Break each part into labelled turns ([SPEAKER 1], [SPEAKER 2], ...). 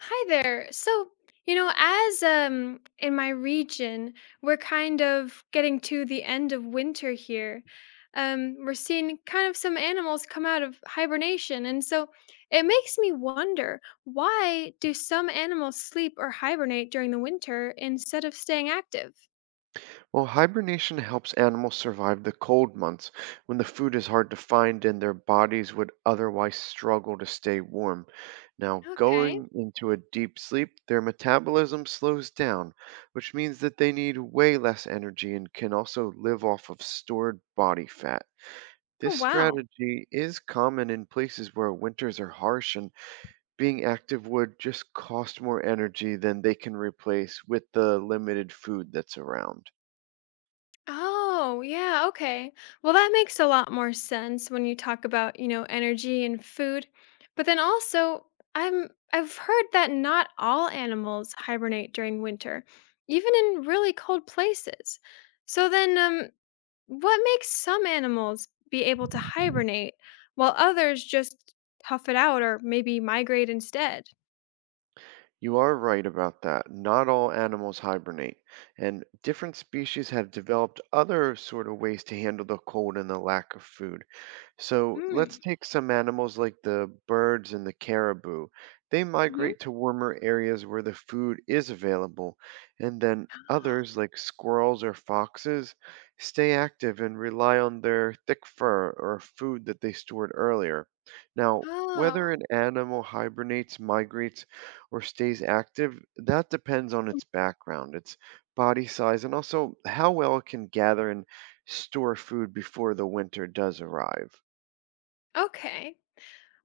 [SPEAKER 1] Hi there. So, you know, as in my region, we're kind of getting to the end of winter here. We're seeing kind of some animals come out of hibernation, and so it makes me wonder, why do some animals sleep or hibernate during the winter instead of staying active?
[SPEAKER 2] Well, hibernation helps animals survive the cold months when the food is hard to find and their bodies would otherwise struggle to stay warm. Now,
[SPEAKER 1] Okay.
[SPEAKER 2] going into a deep sleep, their metabolism slows down, which means that they need way less energy and can also live off of stored body fat. This
[SPEAKER 1] Oh, wow.
[SPEAKER 2] strategy is common in places where winters are harsh and being active would just cost more energy than they can replace with the limited food that's around.
[SPEAKER 1] Oh, yeah, okay. Well, that makes a lot more sense when you talk about, you know, energy and food. But then also, I've heard that not all animals hibernate during winter, even in really cold places. So then what makes some animals be able to hibernate while others just tough it out or maybe migrate instead?
[SPEAKER 2] You are right about that. Not all animals hibernate, and different species have developed other sort of ways to handle the cold and the lack of food. So let's
[SPEAKER 1] Mm.
[SPEAKER 2] take some animals like the birds and the caribou. They
[SPEAKER 1] Hmm.
[SPEAKER 2] migrate to warmer areas where the food is available, and then
[SPEAKER 1] Oh.
[SPEAKER 2] others like squirrels or foxes stay active and rely on their thick fur or food that they stored earlier. Now, whether
[SPEAKER 1] Oh,
[SPEAKER 2] an animal hibernates, migrates, or stays active, that depends on its background, its body size, and also how well it can gather and store food before the winter does arrive.
[SPEAKER 1] okay.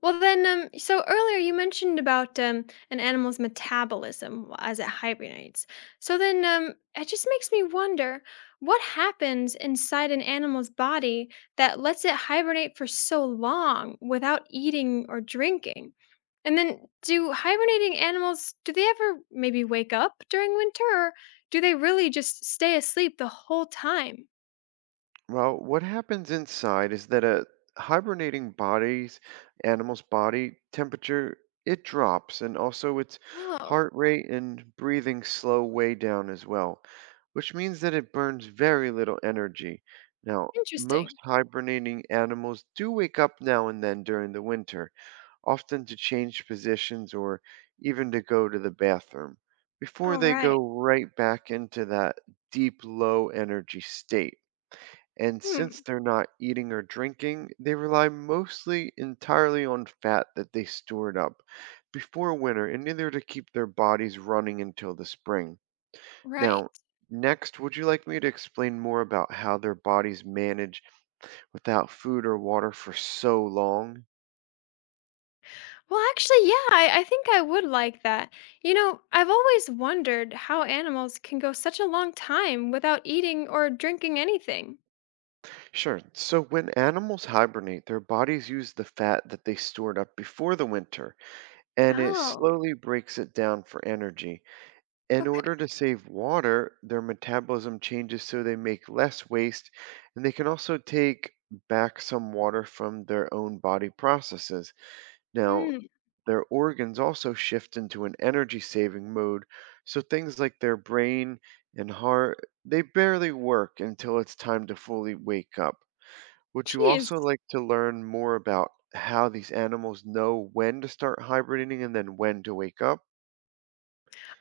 [SPEAKER 1] Well, then, so earlier you mentioned about an animal's metabolism as it hibernates. So then, it just makes me wonder what happens inside an animal's body that lets it hibernate for so long without eating or drinking. And then, do hibernating animals do they ever maybe wake up during winter, or do they really just stay asleep the whole time?
[SPEAKER 2] Well, what happens inside is that a hibernating body's animal's body temperature, it drops, and also its
[SPEAKER 1] Oh,
[SPEAKER 2] heart rate and breathing slow way down as well, which means that it burns very little energy. Now, most
[SPEAKER 1] interesting.
[SPEAKER 2] hibernating animals do wake up now and then during the winter, often to change positions or even to go to the bathroom, before
[SPEAKER 1] All
[SPEAKER 2] they
[SPEAKER 1] right.
[SPEAKER 2] go right back into that deep, low energy state. And since
[SPEAKER 1] Hmm.
[SPEAKER 2] they're not eating or drinking, they rely mostly entirely on fat that they stored up before winter in order to keep their bodies running until the spring.
[SPEAKER 1] Right.
[SPEAKER 2] Now, next, would you like me to explain more about how their bodies manage without food or water for so long?
[SPEAKER 1] Well, actually, yeah, I think I would like that. You know, I've always wondered how animals can go such a long time without eating or drinking anything.
[SPEAKER 2] Sure. So when animals hibernate, their bodies use the fat that they stored up before the winter, and it
[SPEAKER 1] Oh,
[SPEAKER 2] slowly breaks it down for energy. In
[SPEAKER 1] okay.
[SPEAKER 2] order to save water, their metabolism changes so they make less waste, and they can also take back some water from their own body processes. Now,
[SPEAKER 1] Mm,
[SPEAKER 2] their organs also shift into an energy saving mode, so things like their brain and heart, they barely work until it's time to fully wake up. Would you
[SPEAKER 1] geez.
[SPEAKER 2] also like to learn more about how these animals know when to start hibernating and then when to wake up?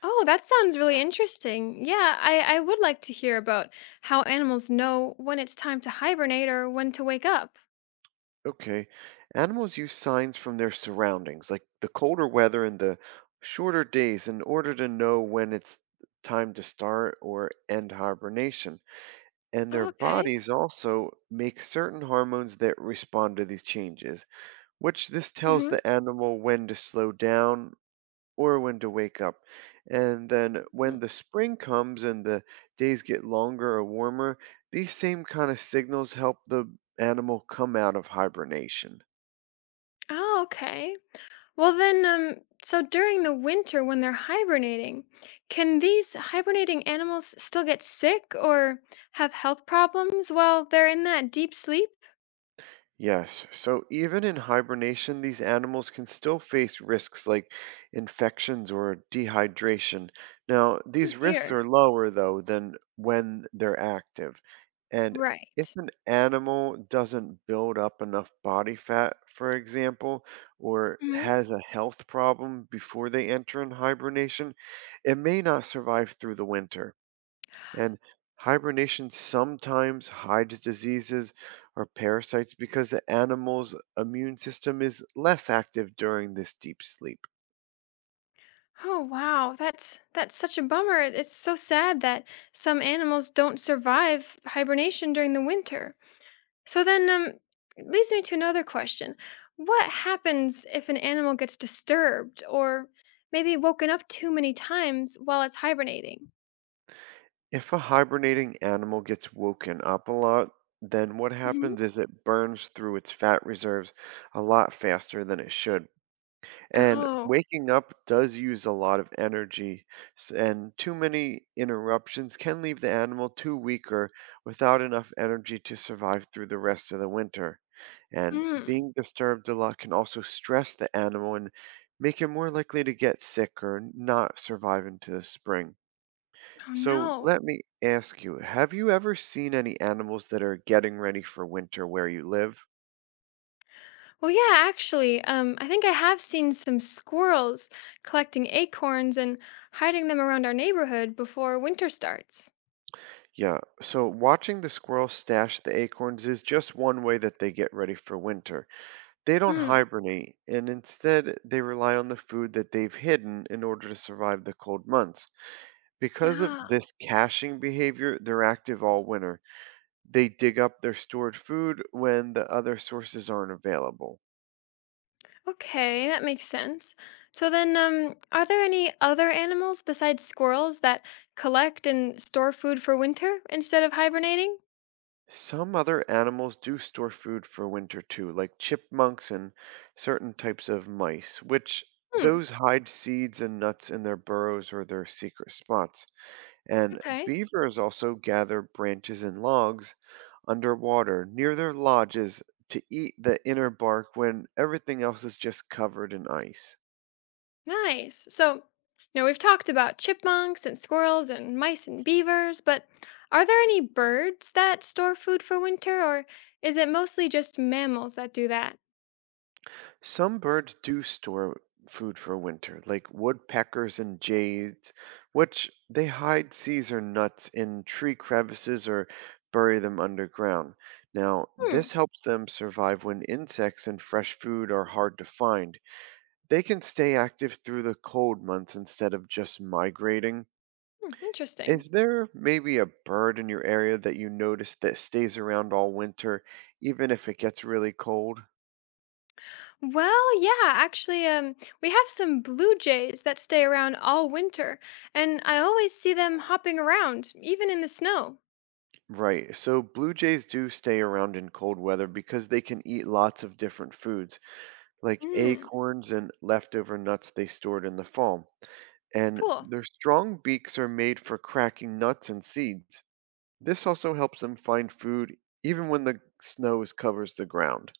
[SPEAKER 1] Oh, that sounds really interesting. Yeah, I would like to hear about how animals know when it's time to hibernate or when to wake up.
[SPEAKER 2] Okay. Animals use signs from their surroundings, like the colder weather and the shorter days, in order to know when it's time to start or end hibernation. And their
[SPEAKER 1] Okay.
[SPEAKER 2] bodies also make certain hormones that respond to these changes, which this tells
[SPEAKER 1] Mm-hmm.
[SPEAKER 2] the animal when to slow down or when to wake up. And then when
[SPEAKER 1] Mm.
[SPEAKER 2] the spring comes and the days get longer or warmer, these same kind of signals help the animal come out of hibernation.
[SPEAKER 1] Oh, okay. Well, then, so during the winter when they're hibernating, can these hibernating animals still get sick or have health problems while they're in that deep sleep?
[SPEAKER 2] Yes. So even in hibernation, these animals can still face risks like infections or dehydration. Now,
[SPEAKER 1] Oh
[SPEAKER 2] these risks
[SPEAKER 1] dear.
[SPEAKER 2] are lower, though, than when they're active. And if
[SPEAKER 1] Right.
[SPEAKER 2] an animal doesn't build up enough body fat, for example, or
[SPEAKER 1] Hmm.
[SPEAKER 2] has a health problem before they enter in hibernation, it may not survive through the winter. And hibernation sometimes hides diseases or parasites because the animal's immune system is less active during this deep sleep.
[SPEAKER 1] Oh wow, that's such a bummer. It's so sad that some animals don't survive hibernation during the winter. So then, it leads me to another question. What happens if an animal gets disturbed or maybe woken up too many times while it's hibernating?
[SPEAKER 2] If a hibernating animal gets woken up a lot, then what
[SPEAKER 1] Hmm.
[SPEAKER 2] happens is it burns through its fat reserves a lot faster than it should. And
[SPEAKER 1] Oh,
[SPEAKER 2] waking up does use a lot of energy, and too many interruptions can leave the animal too weak or without enough energy to survive through the rest of the winter. And
[SPEAKER 1] mm,
[SPEAKER 2] being disturbed a lot can also stress the animal and make it more likely to get sick or not survive into the spring.
[SPEAKER 1] oh
[SPEAKER 2] So
[SPEAKER 1] no.
[SPEAKER 2] let me ask you, have you ever seen any animals that are getting ready for winter where you live?
[SPEAKER 1] Well, yeah, actually, I think I have seen some squirrels collecting acorns and hiding them around our neighborhood before winter starts.
[SPEAKER 2] Yeah, so watching the squirrel stash the acorns is just one way that they get ready for winter. They don't
[SPEAKER 1] Mm.
[SPEAKER 2] hibernate, and instead they rely on the food that they've hidden in order to survive the cold months. Because of
[SPEAKER 1] Ah.
[SPEAKER 2] this caching behavior, they're active all winter. They dig up their stored food when the other sources aren't available.
[SPEAKER 1] Okay, that makes sense. So then, are there any other animals besides squirrels that collect and store food for winter instead of hibernating?
[SPEAKER 2] Some other animals do store food for winter too, like chipmunks and certain types of mice, which
[SPEAKER 1] Hmm,
[SPEAKER 2] those hide seeds and nuts in their burrows or their secret spots. And
[SPEAKER 1] okay,
[SPEAKER 2] beavers also gather branches and logs underwater near their lodges to eat the inner bark when everything else is just covered in ice.
[SPEAKER 1] nice. So, you know, we've talked about chipmunks and squirrels and mice and beavers, but are there any birds that store food for winter, or is it mostly just mammals that do that?
[SPEAKER 2] Some birds do store food for winter, like woodpeckers and jays, which they hide seeds or nuts in tree crevices or bury them underground. Now,
[SPEAKER 1] Hmm.
[SPEAKER 2] this helps them survive when insects and fresh food are hard to find. They can stay active through the cold months instead of just migrating.
[SPEAKER 1] Hmm, interesting.
[SPEAKER 2] Is there maybe a bird in your area that you notice that stays around all winter, even if it gets really cold?
[SPEAKER 1] Well, yeah, actually, we have some blue jays that stay around all winter, and I always see them hopping around, even in the snow.
[SPEAKER 2] Right. So blue jays do stay around in cold weather because they can eat lots of different foods, like
[SPEAKER 1] Hmm,
[SPEAKER 2] acorns and leftover nuts they stored in the fall. And
[SPEAKER 1] cool.
[SPEAKER 2] their strong beaks are made for cracking nuts and seeds. This also helps them find food even when the covers the ground.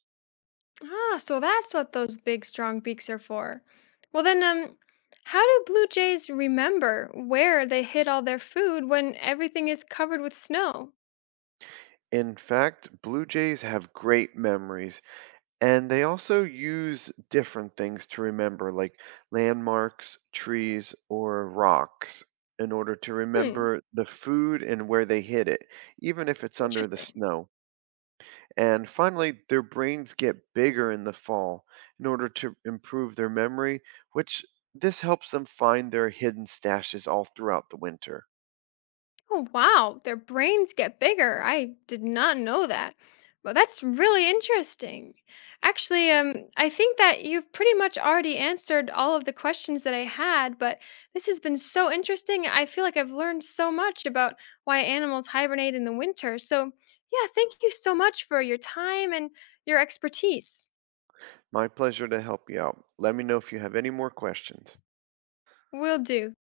[SPEAKER 1] Ah, so that's what those big, strong beaks are for. Well, then, how do blue jays remember where they hid all their food when everything is covered with snow?
[SPEAKER 2] In fact, blue jays have great memories, and they also use different things to remember, like landmarks, trees, or rocks, in order to
[SPEAKER 1] Hmm,
[SPEAKER 2] remember the food and where they hid it, even if it's under the
[SPEAKER 1] interesting.
[SPEAKER 2] snow. And finally, their brains get bigger in the fall in order to improve their memory, which this helps them find their hidden stashes all throughout the winter.
[SPEAKER 1] Oh, wow. Their brains get bigger. I did not know that. Well, that's really interesting. Actually, I think that you've pretty much already answered all of the questions that I had, but this has been so interesting. I feel like I've learned so much about why animals hibernate in the winter. So, yeah, thank you so much for your time and your expertise.
[SPEAKER 2] My pleasure to help you out. Let me know if you have any more questions.
[SPEAKER 1] Will do.